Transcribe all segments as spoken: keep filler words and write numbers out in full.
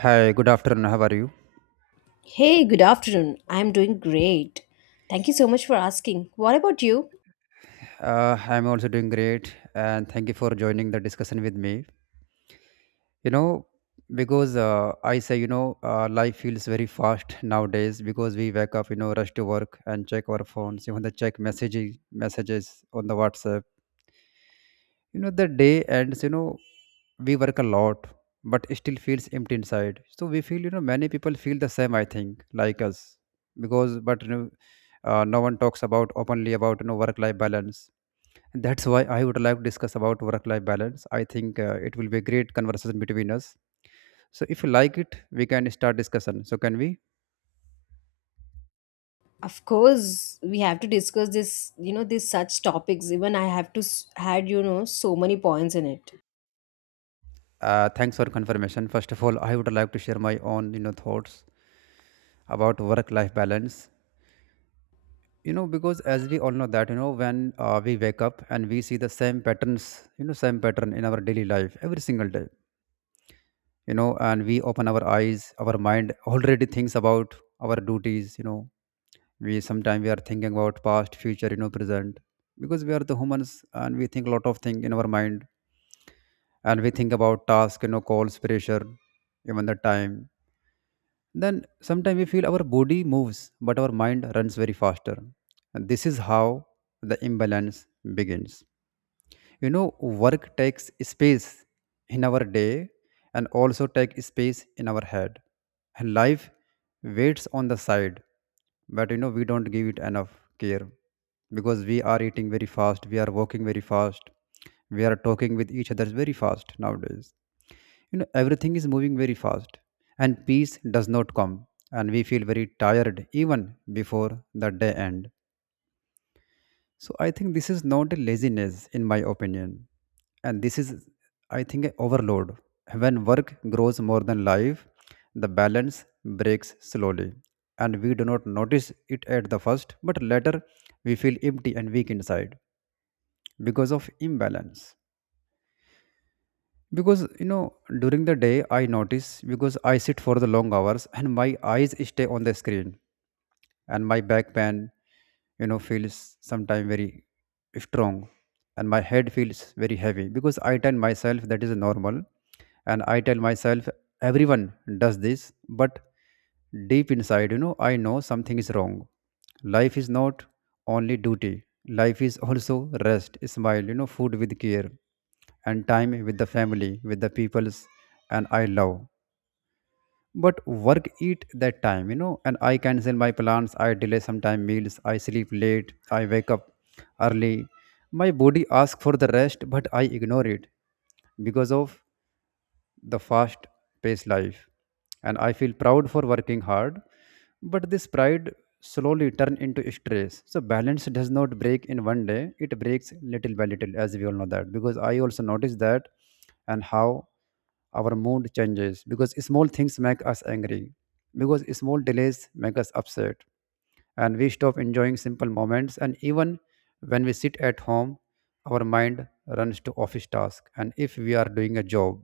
Hi, good afternoon. How are you? Hey, good afternoon. I'm doing great. Thank you so much for asking. What about you? Uh, I'm also doing great, and thank you for joining the discussion with me. You know, because uh, I say, you know, uh, life feels very fast nowadays because we wake up, you know, rush to work and check our phones, even the check messages, messages on the WhatsApp. You know, the day ends. You know, we work a lot, but it still feels empty inside. So we feel, you know, many people feel the same. I think like us because, but you know, uh, no one talks about openly about you know work-life balance. That's why I would like to discuss about work-life balance. I think uh, it will be a great conversation between us. So if you like it, we can start discussion. So can we? Of course, we have to discuss this, you know, these such topics. Even I have to s- had, you know, so many points in it. Uh, thanks for confirmation. First of all, I would like to share my own you know thoughts about work-life balance. You know because as we all know that you know when uh, we wake up and we see the same patterns, you know same pattern in our daily life every single day. You know, and we open our eyes, our mind already thinks about our duties. You know we sometimes we are thinking about past, future, you know present, because we are the humans and we think a lot of things in our mind, and we think about task, you know calls, pressure, even the time. Then sometimes we feel our body moves but our mind runs very faster, and this is how the imbalance begins. you know Work takes space in our day, and also take space in our head, and life waits on the side, but you know we don't give it enough care, because we are eating very fast, we are walking very fast, we are talking with each other very fast nowadays. You know everything is moving very fast, and peace does not come, and we feel very tired even before the day end. So I think this is not a laziness, in my opinion, and this is, I think, a overload. When work grows more than life, the balance breaks slowly, and we do not notice it at the first, but later we feel empty and weak inside because of imbalance. Because you know during the day I notice, because I sit for the long hours and my eyes stay on the screen, and my back pain you know feels sometimes very strong, and my head feels very heavy because I tell myself that is normal, and I tell myself everyone does this. But deep inside, you know, I know something is wrong. Life is not only duty, life is also rest, smile, you know, food with care, and time with the family, with the peoples, and I love. But work eat that time, you know, and I cancel my plans, I delay sometime meals, I sleep late, I wake up early. My body asks for the rest, but I ignore it because of the fast paced life, and I feel proud for working hard, but this pride slowly turn into stress. So balance does not break in one day, it breaks little by little, as we all know that, because I also notice that. And how our mood changes, because small things make us angry, because small delays make us upset, and we stop enjoying simple moments. And even when we sit at home, our mind runs to office task, and if we are doing a job,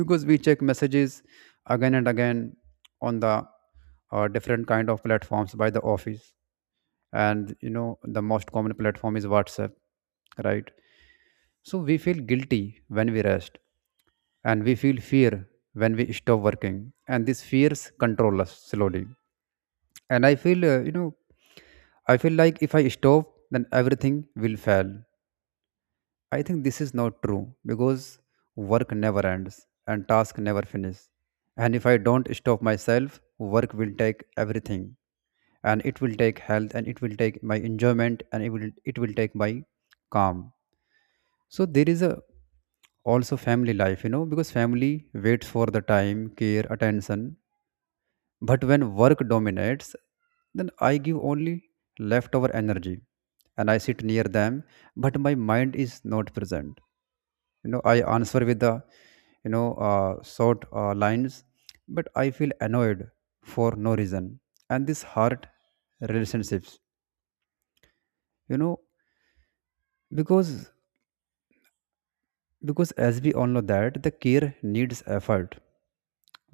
because we check messages again and again on the uh, different kind of platforms by the office. And you know the most common platform is WhatsApp, right? So we feel guilty when we rest, and we feel fear when we stop working, and these fears control us slowly. And i feel uh, you know I feel like if I stop, then everything will fail. I think this is not true because work never ends and task never finish. And if I don't stop myself, work will take everything, and it will take health, and it will take my enjoyment, and it will it will take my calm. So there is a also family life, you know, because family waits for the time, care, attention. But when work dominates, then I give only leftover energy, and I sit near them, but my mind is not present. You know, I answer with the, you know, uh, short uh, lines, but I feel annoyed for no reason. And this hurt relationships, you know, because because as we all know that the care needs effort.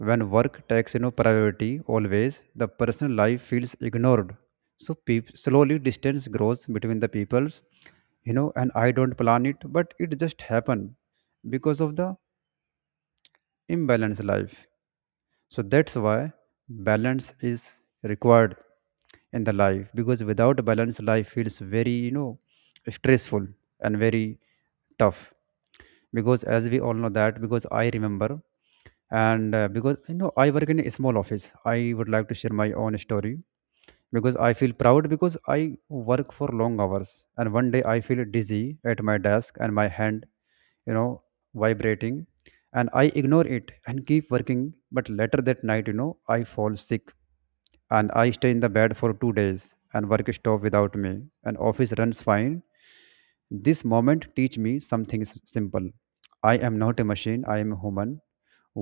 When work takes you know priority always, the personal life feels ignored, so peop slowly distance grows between the peoples. You know and I don't plan it, but it just happened because of the imbalanced life. So that's why balance is required in the life, because without balance life feels very you know stressful and very tough, because as we all know that, because I remember. And uh, because you know I work in a small office, I would like to share my own story, because I feel proud because I work for long hours. And one day I feel dizzy at my desk and my hand you know vibrating, and I ignore it and keep working, but later that night you know I fall sick, and I stay in the bed for two days, and work stop without me, and office runs fine. This moment teach me something s- simple. I am not a machine, I am a human.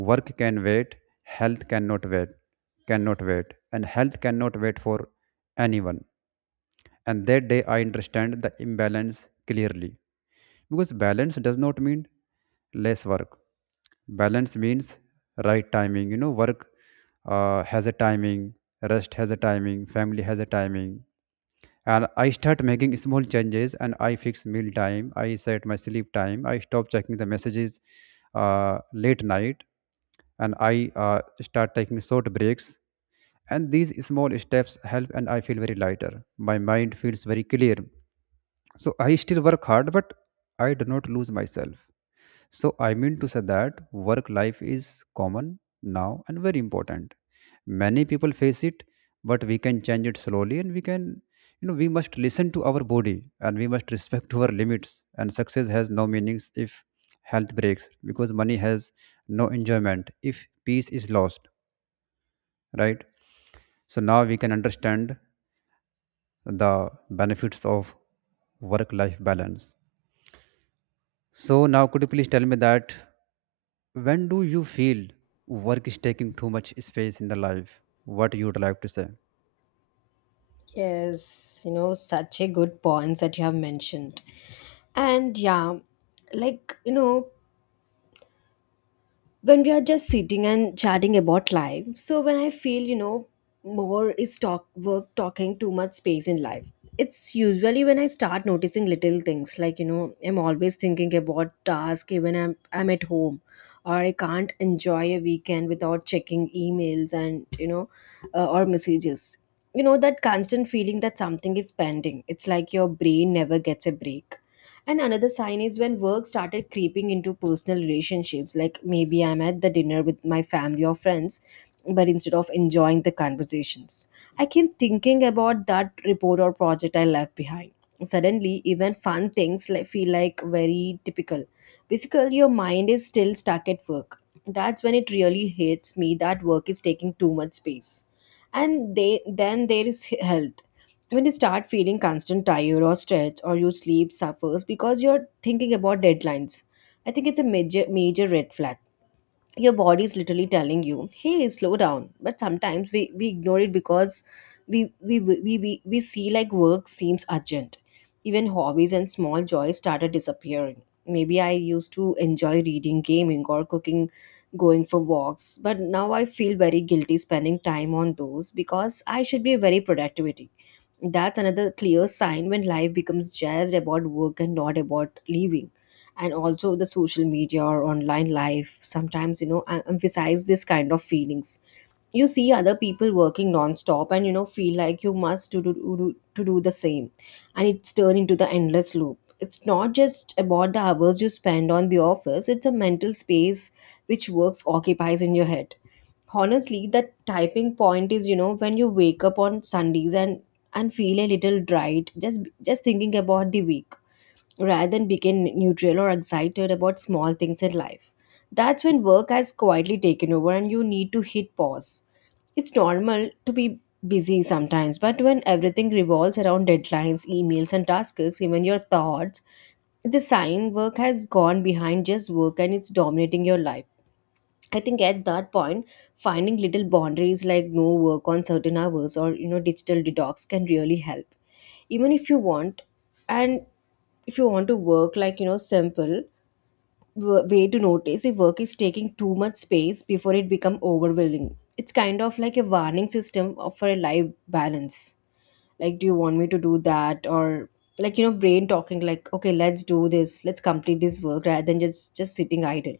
Work can wait, health cannot wait, cannot wait. And health cannot wait for anyone. And that day I understand the imbalance clearly, because balance does not mean less work, balance means right timing. You know work uh, has a timing, rest has a timing, family has a timing. And I start making small changes, and I fix meal time, I set my sleep time, I stop checking the messages uh, late night, and I uh, start taking short breaks. And these small steps help, and I feel very lighter. My mind feels very clear. So I still work hard, but I do not lose myself. So I mean to say that work life is common now and very important. Many people face it, but we can change it slowly, and we can, you know, we must listen to our body, and we must respect our limits. And success has no meanings if health breaks, because money has no enjoyment if peace is lost, right? So now we can understand the benefits of work life balance. So now could you please tell me that when do you feel work is taking too much space in the life, what you would like to say? Yes, you know, such a good points that you have mentioned. And yeah, like, you know, when we are just sitting and chatting about life. So when I feel, you know more is talk work talking too much space in life. It's usually when I start noticing little things like, you know I'm always thinking about task, even i'm, I'm at home, or I can't enjoy a weekend without checking emails and, you know uh, or messages. You know that constant feeling that something is pending, it's like your brain never gets a break. And another sign is when work started creeping into personal relationships. Like maybe I'm at the dinner with my family or friends, but instead of enjoying the conversations, I keep thinking about that report or project I left behind. Suddenly, even fun things like, feel like very typical. Basically, your mind is still stuck at work. That's when it really hits me that work is taking too much space. And they, then there is health, when you start feeling constant tired or stretch or your sleep suffers because you're thinking about deadlines. I think it's a major major red flag. Your body is literally telling you, hey, slow down, but sometimes we, we ignore it because we we, we we we see like work seems urgent. Even hobbies and small joys started disappearing. Maybe I used to enjoy reading, gaming or cooking, going for walks, but now I feel very guilty spending time on those because I should be very productive. That's another clear sign when life becomes just about work and not about living. And also, the social media or online life sometimes, you know, em- emphasize this kind of feelings. You see other people working non-stop and, you know, feel like you must do, do, do, to do the same. And it's turned into the endless loop. It's not just about the hours you spend on the office, it's a mental space which works occupies in your head. Honestly, that typing point is, you know when you wake up on Sundays and and feel a little dried, just just thinking about the week rather than become neutral or excited about small things in life. That's when work has quietly taken over and you need to hit pause. It's normal to be busy sometimes, but when everything revolves around deadlines, emails and tasks, even your thoughts, the sign work has gone behind just work and it's dominating your life. I think at that point, finding little boundaries like no work on certain hours or, you know digital detox can really help. Even if you want, and if you want to work like, you know simple w- way to notice if work is taking too much space before it become overwhelming. It's kind of like a warning system of- for a life balance. Like, do you want me to do that? Or like, you know brain talking like, okay, let's do this, let's complete this work rather than just just sitting idle.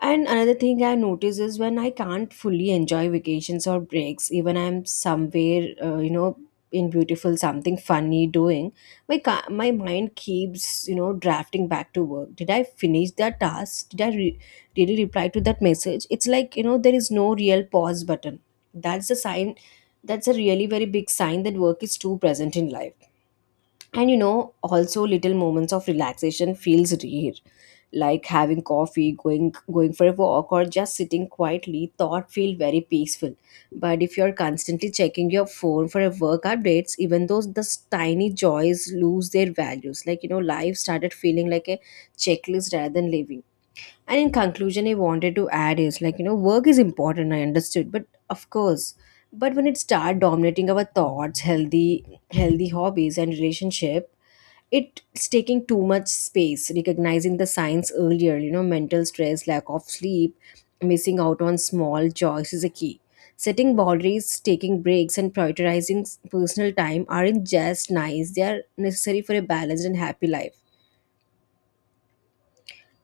And another thing I notice is when I can't fully enjoy vacations or breaks, even I'm somewhere, uh, you know, in beautiful something funny doing. My ca- my mind keeps, you know drafting back to work. Did I finish that task? Did I re- really reply to that message? It's like, you know there is no real pause button. That's a sign. That's a really very big sign that work is too present in life. And, you know also little moments of relaxation feels rare, like having coffee, going going for a walk or just sitting quietly, thought feel very peaceful. But if you're constantly checking your phone for a work updates, even though those tiny joys lose their values, like, you know life started feeling like a checklist rather than living. And in conclusion, I wanted to add is like, you know work is important, I understood, but of course, but when it start dominating our thoughts, healthy healthy hobbies and relationship, it's taking too much space. Recognizing the signs earlier, you know mental stress, lack of sleep, missing out on small joys is a key. Setting boundaries, taking breaks and prioritizing s- personal time aren't just nice, they are necessary for a balanced and happy life.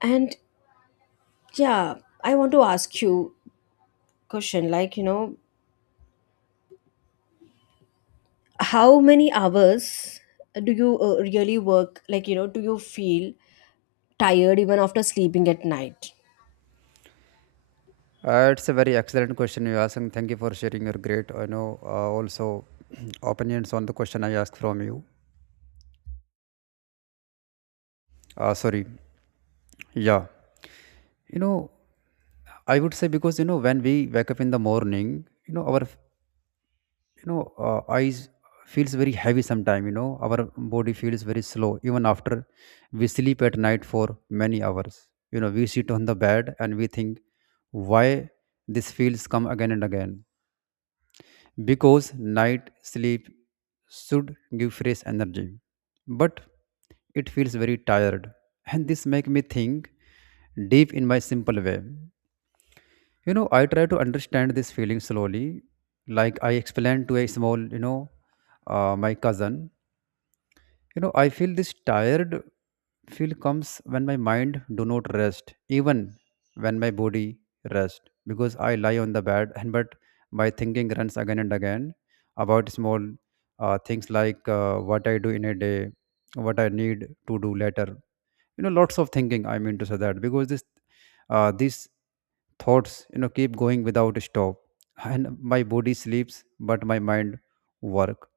And yeah, I want to ask you question like, you know how many hours do you uh, really work? Like, you know do you feel tired even after sleeping at night? Uh, it's a very excellent question you asked, and thank you for sharing your great, I know, uh, also opinions on the question I asked from you. Uh, sorry. Yeah. you know I would say, because you know when we wake up in the morning, you know our f- you know uh, eyes feels very heavy sometime. You know our body feels very slow even after we sleep at night for many hours. You know we sit on the bed and we think, why this feels come again and again, because night sleep should give fresh energy but it feels very tired. And this make me think deep in my simple way. you know, I try to understand this feeling slowly. Like I explained to a small, you know, uh, my cousin. You know, I feel this tired feel comes when my mind do not rest, even when my body rest, because I lie on the bed, and but my thinking runs again and again about small uh, things, like uh, what I do in a day, what I need to do later. You know lots of thinking. I mean to say that, because this uh, these thoughts you know keep going without stop, and my body sleeps but my mind work.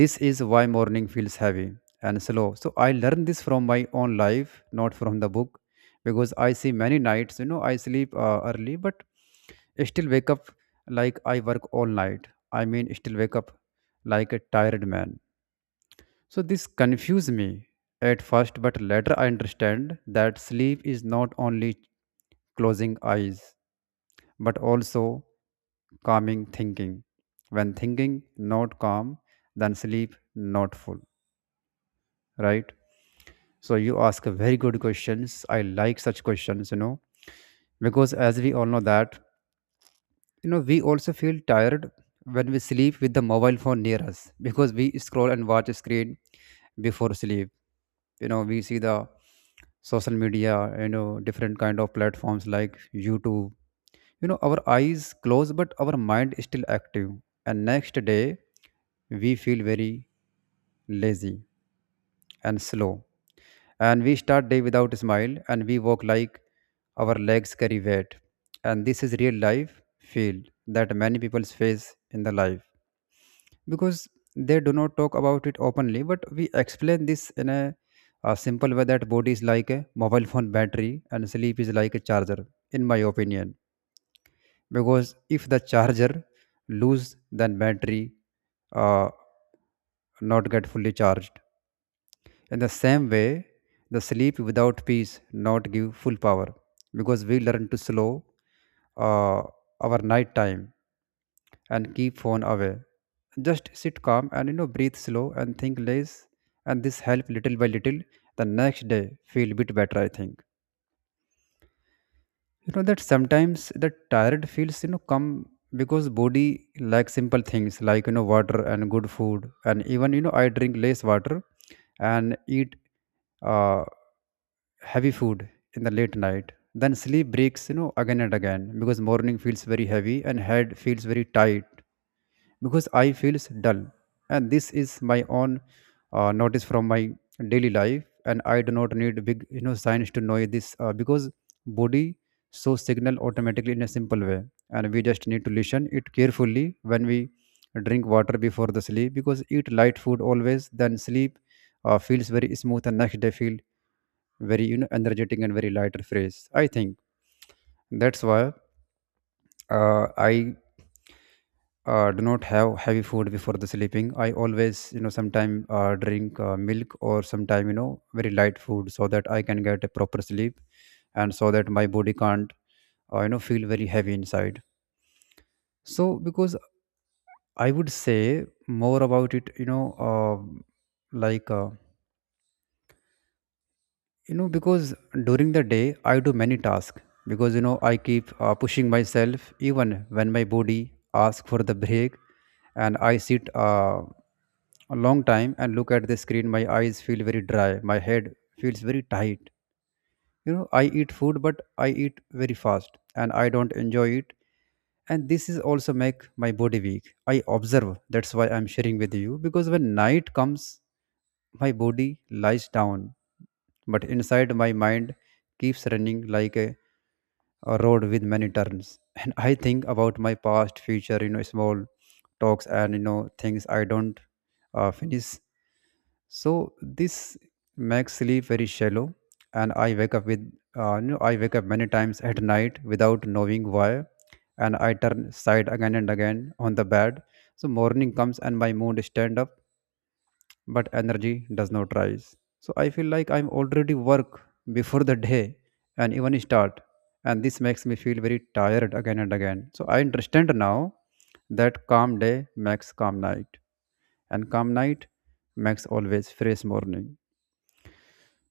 This is why morning feels heavy and slow. So I learned this from my own life, not from the book, because I see many nights you know I sleep uh, early but still wake up like I work all night. I mean, still wake up like a tired man. So this confused me at first, but later I understand that sleep is not only closing eyes, but also calming thinking. When thinking not calm, then sleep not full, right? So you ask a very good questions. I like such questions, you know, because as we all know that, you know, we also feel tired when we sleep with the mobile phone near us because we scroll and watch a screen before sleep. You know, we see the social media, you know, different kind of platforms like YouTube. You know, our eyes closed but our mind is still active, and next day we feel very lazy and slow, and we start day without a smile, and we walk like our legs carry weight, and this is real life feel that many people face in the life because they do not talk about it openly. But we explain this in a, a simple way that body is like a mobile phone battery and sleep is like a charger, in my opinion. Because if the charger lose, then battery uh, not get fully charged. In the same way, the sleep without peace not give full power because we learn to slow uh, our night time and keep phone away. Just sit calm and, you know, breathe slow and think less, and this help little by little the next day feel bit better, I think. You know that sometimes the tired feels, you know, come because body like simple things like, you know, water and good food, and even, you know, I drink less water and eat uh, heavy food in the late night, then sleep breaks, you know, again and again because morning feels very heavy and head feels very tight because I feels dull, and this is my own uh, notice from my daily life, and I do not need big, you know, science to know this uh, because body shows signal automatically in a simple way, and we just need to listen it carefully when we drink water before the sleep because eat light food always, then sleep uh, feels very smooth and next day feel very, you know, energetic and very lighter fresh. I think that's why uh, I uh, do not have heavy food before the sleeping. I always, you know, sometime uh, drink uh, milk or sometime, you know, very light food, so that I can get a proper sleep, and so that my body can't uh, you know, feel very heavy inside. So because I would say more about it, you know, uh, like uh, you know, because during the day I do many tasks because, you know, I keep uh, pushing myself even when my body asks for the break. And I sit uh, a long time and look at the screen. My eyes feel very dry, my head feels very tight. You know, I eat food but I eat very fast and I don't enjoy it, and this is also make my body weak, I observe. That's why I'm sharing with you, because when night comes, my body lies down, but inside my mind keeps running like a, a road with many turns and I think about my past, future, you know, small talks and, you know, things I don't uh, finish. So this makes sleep very shallow, and I wake up with uh, you know, I wake up many times at night without knowing why, and I turn side again and again on the bed. So morning comes and my mood stand up but energy does not rise. So I feel like I'm already work before the day and even start. And this makes me feel very tired again and again. So I understand now that calm day makes calm night. And calm night makes always fresh morning.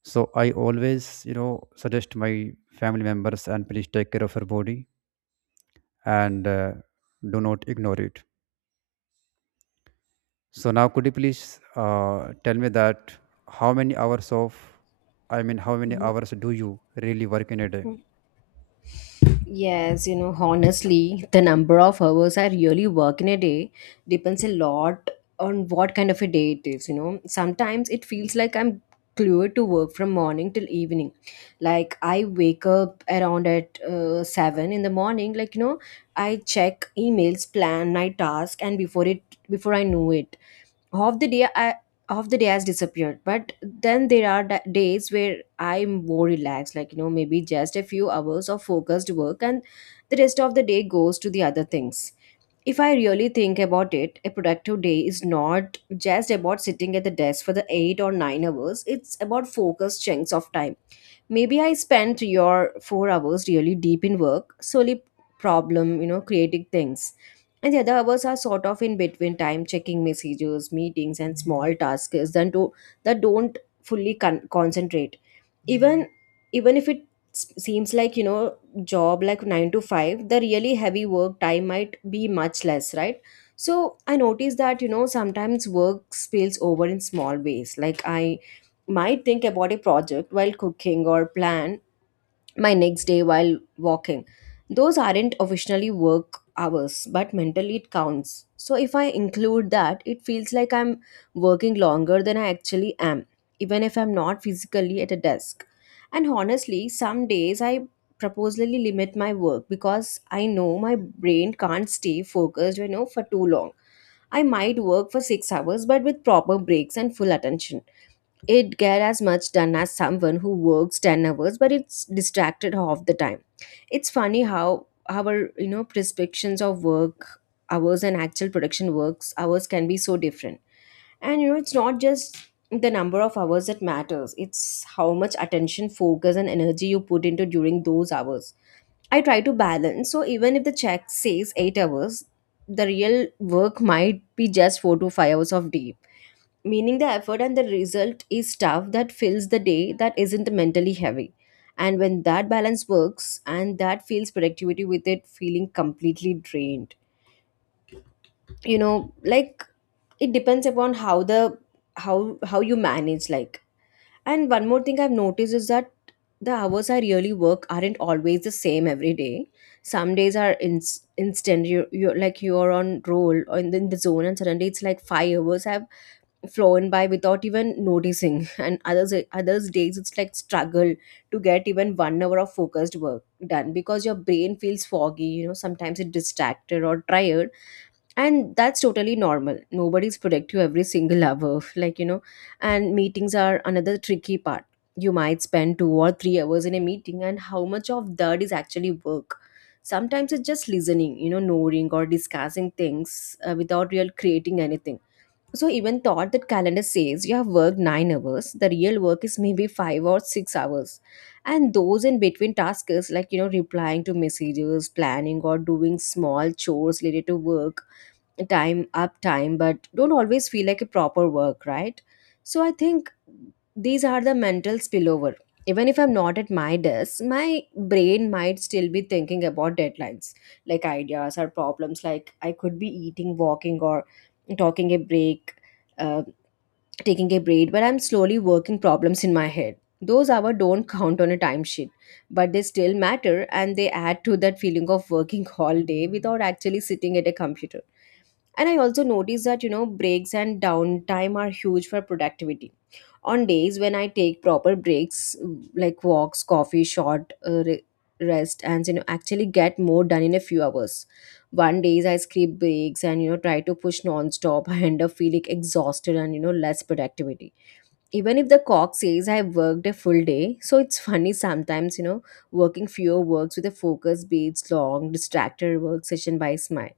So I always, you know, suggest my family members and please take care of your body, and uh, do not ignore it. So now, could you please uh, tell me that how many hours of, I mean, how many hours do you really work in a day? Yes, you know, honestly, the number of hours I really work in a day depends a lot on what kind of a day it is, you know. Sometimes it feels like I'm glued to work from morning till evening. Like I wake up around at uh, seven in the morning, like, you know, I check emails, plan my task and before it before I know it, half the day I half the day has disappeared. But then there are da- days where I'm more relaxed, like, you know maybe just a few hours of focused work and the rest of the day goes to the other things. If I really think about it, a productive day is not just about sitting at the desk for the eight or nine hours, it's about focused chunks of time. Maybe I spent your four hours really deep in work, solely problem, you know creating things. And the other hours are sort of in between time, checking messages, meetings and small tasks that, do, that don't fully con- concentrate. Even even if it s- seems like, you know job like nine to five, the really heavy work time might be much less, right? So I noticed that, you know sometimes work spills over in small ways like I might think about a project while cooking or plan my next day while walking. Those aren't officially work hours, but mentally it counts. So if I include that, it feels like I'm working longer than I actually am, even if I'm not physically at a desk. And honestly, some days I purposely limit my work because I know my brain can't stay focused, you know, for too long. I might work for six hours but with proper breaks and full attention it get as much done as someone who works ten hours but it's distracted half the time. It's funny how our, you know prescriptions of work hours and actual production works hours can be so different. And, you know it's not just the number of hours that matters, it's how much attention, focus and energy you put into during those hours. I try to balance, so even if the check says eight hours, the real work might be just four to five hours of day, meaning the effort and the result is stuff that fills the day that isn't mentally heavy. And when that balance works and that feels productivity with it feeling completely drained, you know like it depends upon how the, how how you manage, like. And one more thing I've noticed is that the hours I really work aren't always the same every day. Some days are in, instant, you, you're like you're on roll or in the, in the zone, and suddenly it's like five hours I've flown by without even noticing and others others days it's like struggle to get even one hour of focused work done because your brain feels foggy, you know sometimes it's distracted or tired. And that's totally normal, nobody's productive every single hour like, you know and meetings are another tricky part. You might spend two or three hours in a meeting, and how much of that is actually work? Sometimes it's just listening, you know nodding or discussing things, uh, without real creating anything. So even thought that calendar says you have worked nine hours, the real work is maybe five or six hours. And those in between tasks like, you know replying to messages, planning or doing small chores related to work time up time, but don't always feel like a proper work, right? So I think these are the mental spillover, even if I'm not at my desk, my brain might still be thinking about deadlines, like ideas or problems. Like, I could be eating, walking or talking a break uh, taking a break, but I'm slowly working problems in my head. Those hours don't count on a timesheet, but they still matter and they add to that feeling of working all day without actually sitting at a computer. And I also noticed that, you know, breaks and downtime are huge for productivity. On days when I take proper breaks, like walks, coffee, short uh, re- rest, and, you know, actually get more done in a few hours. One days I skip breaks and, you know, try to push non-stop. I end up feeling exhausted and, you know, less productivity. Even if the clock says I worked a full day. So it's funny sometimes, you know, working fewer works with a focus beats long, distracted work session by smile.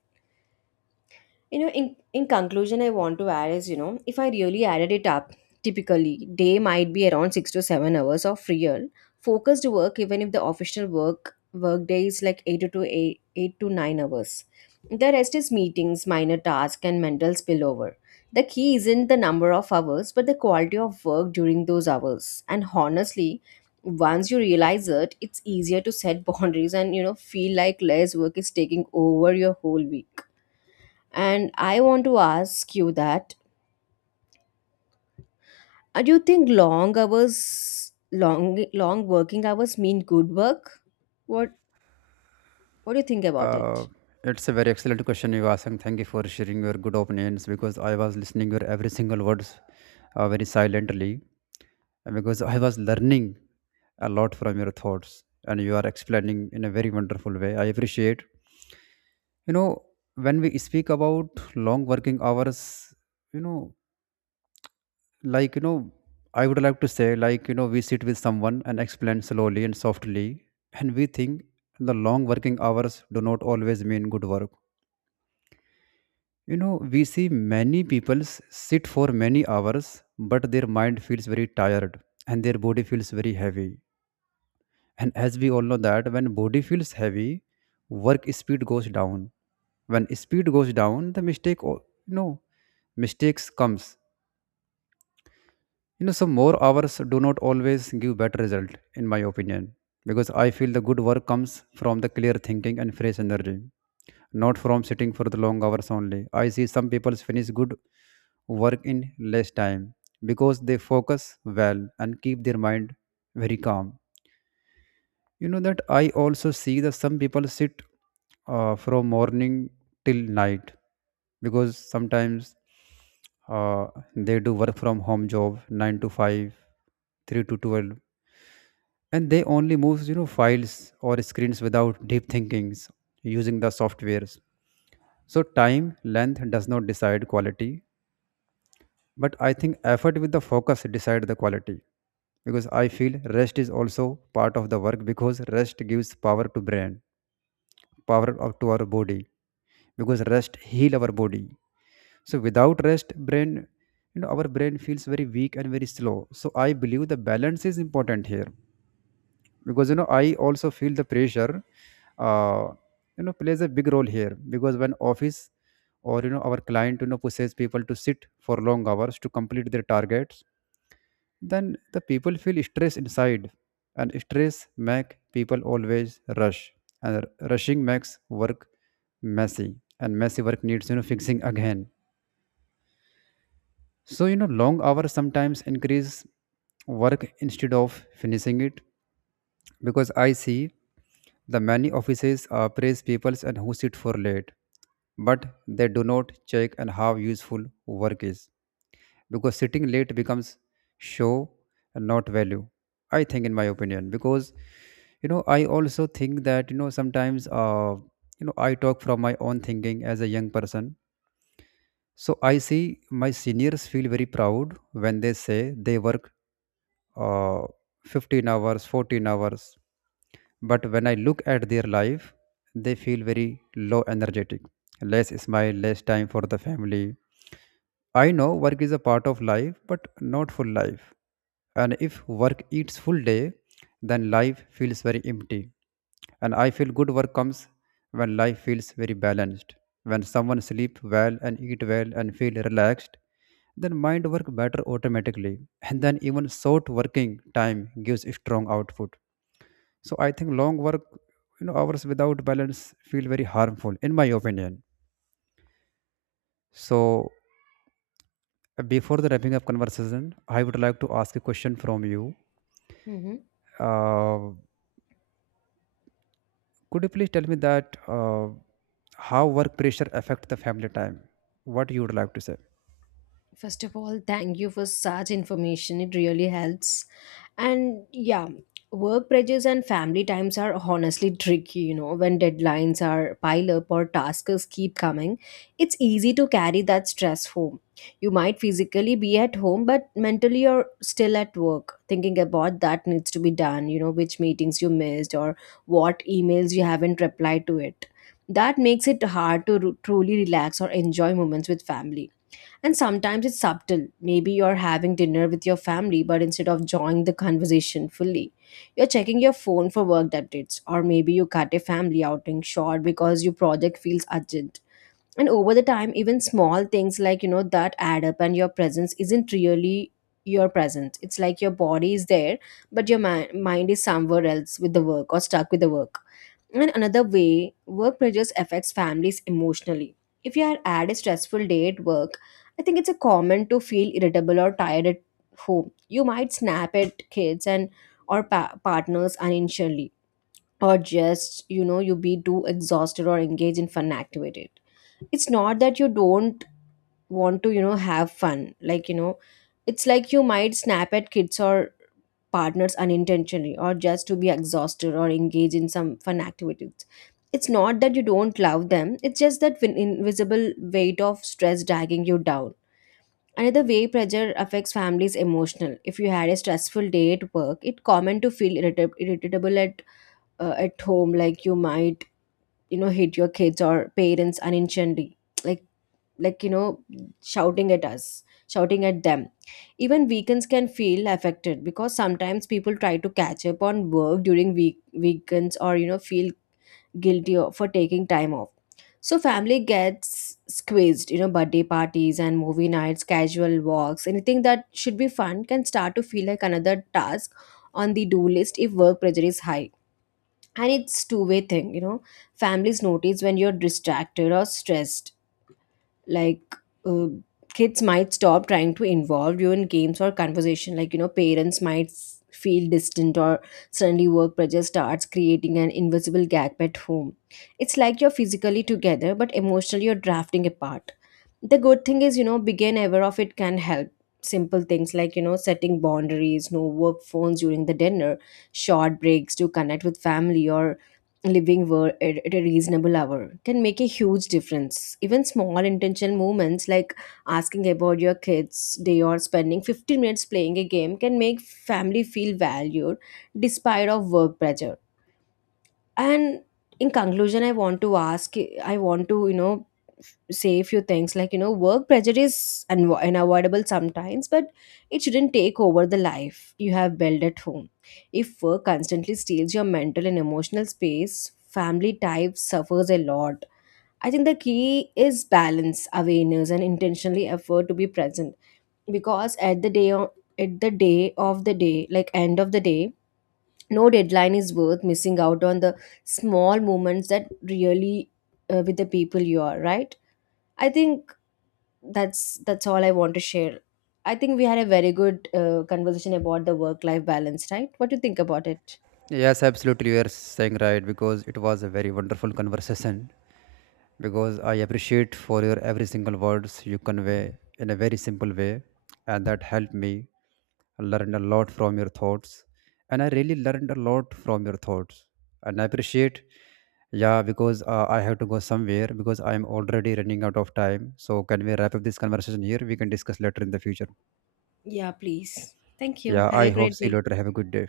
You know in, in conclusion, I want to add is you know if I really added it up, typically day might be around six to seven hours of real focused work, even if the official work work day is like 8 to 8, eight to nine hours. The rest is meetings, minor tasks and mental spillover. The key isn't the number of hours but the quality of work during those hours. And honestly, once you realize it, it's easier to set boundaries and you know feel like less work is taking over your whole week. And I want to ask you that, uh, do you think long hours, long long working hours mean good work? What what do you think about Uh, it? it's a very excellent question you asked, and thank you for sharing your good opinions because I was listening your every single words uh, very silently, and because I was learning a lot from your thoughts, and you are explaining in a very wonderful way. I appreciate. You know, when we speak about long working hours, you know, like you know I would like to say, like, you know, we sit with someone and explain slowly and softly, and we think the long working hours do not always mean good work. You know, we see many people s- sit for many hours, but their mind feels very tired and their body feels very heavy. And as we all know that, when body feels heavy, work speed goes down. When speed goes down, the mistake o- you know, mistakes comes. You know, some more hours do not always give better result, in my opinion. Because I feel the good work comes from the clear thinking and fresh energy, not from sitting for the long hours only. I see some people finish good work in less time because they focus well and keep their mind very calm. You know that, I also see that some people sit uh, from morning till night because sometimes uh, they do work from home job 9 to 5, 3 to twelve, and they only move, you know, files or screens without deep thinkings, using the softwares. So time length does not decide quality, but I think effort with the focus decide the quality. Because I feel rest is also part of the work, because rest gives power to brain, power of- to our body, because rest heal our body. So without rest brain, you know, our brain feels very weak and very slow. So I believe the balance is important here, because, you know, I also feel the pressure uh, you know, plays a big role here because when office or, you know, our client, you know, pushes people to sit for long hours to complete their targets, then the people feel stress inside. And stress make people always rush, and r- rushing makes work messy, and messy work needs, you know, fixing again. So, you know, long hours sometimes increase work instead of finishing it. Because I see the many offices uh, praise peoples and who sit for late, but they do not check and how useful work is. Because sitting late becomes show and not value, I think, in my opinion. Because, you know, I also think that, you know, sometimes uh, you know, I talk from my own thinking as a young person. So I see my seniors feel very proud when they say they work uh, fifteen hours, fourteen hours. But when I look at their life, they feel very low energetic, less smile, less time for the family. I know work is a part of life but not full life. And if work eats full day, then life feels very empty. And I feel good work comes when life feels very balanced. When someone sleep well and eat well and feel relaxed, then mind work better automatically. And then even short working time gives strong output. So I think long work, you know, hours without balance feel very harmful, in my opinion. So before the wrapping up conversation, I would like to ask a question from you. uh, Could you please tell me that, uh, how work pressure affect the family time? What you would like to say? First of all, thank you for such information. It really helps. And yeah, work pressures and family times are honestly tricky, you know, when deadlines are pile up or tasks keep coming. It's easy to carry that stress home. You might physically be at home, but mentally you're still at work, thinking about that needs to be done, you know, which meetings you missed or what emails you haven't replied to it. That makes it hard to ru- truly relax or enjoy moments with family. And sometimes it's subtle. Maybe you're having dinner with your family, but instead of joining the conversation fully, you're checking your phone for work updates. Or maybe you cut a family outing short because your project feels urgent. And over the time, even small things like, you know, that add up, and your presence isn't really your presence. It's like your body is there, but your mi- mind is somewhere else with the work or stuck with the work. And another way work pressures affects families emotionally. If you are had a stressful day at work, I think it's a common to feel irritable or tired at home. You might snap at kids and or pa- partners unintentionally, or just you know you be too exhausted or engaged in fun activity. It's not that you don't want to you know have fun, like you know, it's like you might snap at kids or partners unintentionally or just to be exhausted or engage in some fun activities. It's not that you don't love them, it's just that win- invisible weight of stress dragging you down. Another way pressure affects families emotional, if you had a stressful day at work, it's common to feel irritab- irritable at uh, at home. Like you might you know hit your kids or parents unintentionally, like, like you know shouting at us, shouting at them. Even weekends can feel affected, because sometimes people try to catch up on work during week weekends, or you know feel guilty o- for taking time off. So family gets squeezed, you know, birthday parties and movie nights, casual walks, anything that should be fun can start to feel like another task on the do list if work pressure is high. And it's two-way thing, you know. Families notice when you're distracted or stressed, like, uh, kids might stop trying to involve you in games or conversation. Like you know, parents might s- feel distant, or suddenly work pressure starts creating an invisible gap at home. It's like you're physically together but emotionally you're drafting apart. The good thing is, you know, begin ever of it can help. Simple things like, you know, setting boundaries, no work phones during the dinner, short breaks to connect with family, or living wor- at at a reasonable hour can make a huge difference. Even small intentional movements, like asking about your kids day or spending fifteen minutes playing a game, can make family feel valued despite of work pressure. And in conclusion, i want to ask I want to you know say a few things, like you know, work pressure is unavo- unavoidable sometimes, but it shouldn't take over the life you have built at home. If work constantly steals your mental and emotional space, family type suffers a lot. I think the key is balance, awareness and intentionally effort to be present. Because at the day o- at the day of the day, like end of the day, no deadline is worth missing out on the small moments that really uh, with the people you are right. I think that's that's all I want to share. I think we had a very good uh, conversation about the work life balance, right? What do you think about it? Yes, absolutely. You are saying right because it was a very wonderful conversation. Because I appreciate for your every single words you convey in a very simple way, and that helped me learn a lot from your thoughts. And I really learned a lot from your thoughts, and I appreciate. Yeah, because uh, I have to go somewhere because I am already running out of time. So can we wrap up this conversation here? We can discuss later in the future. Yeah, please. Thank you. Yeah, Have a I hope great see you day. later. Have a good day.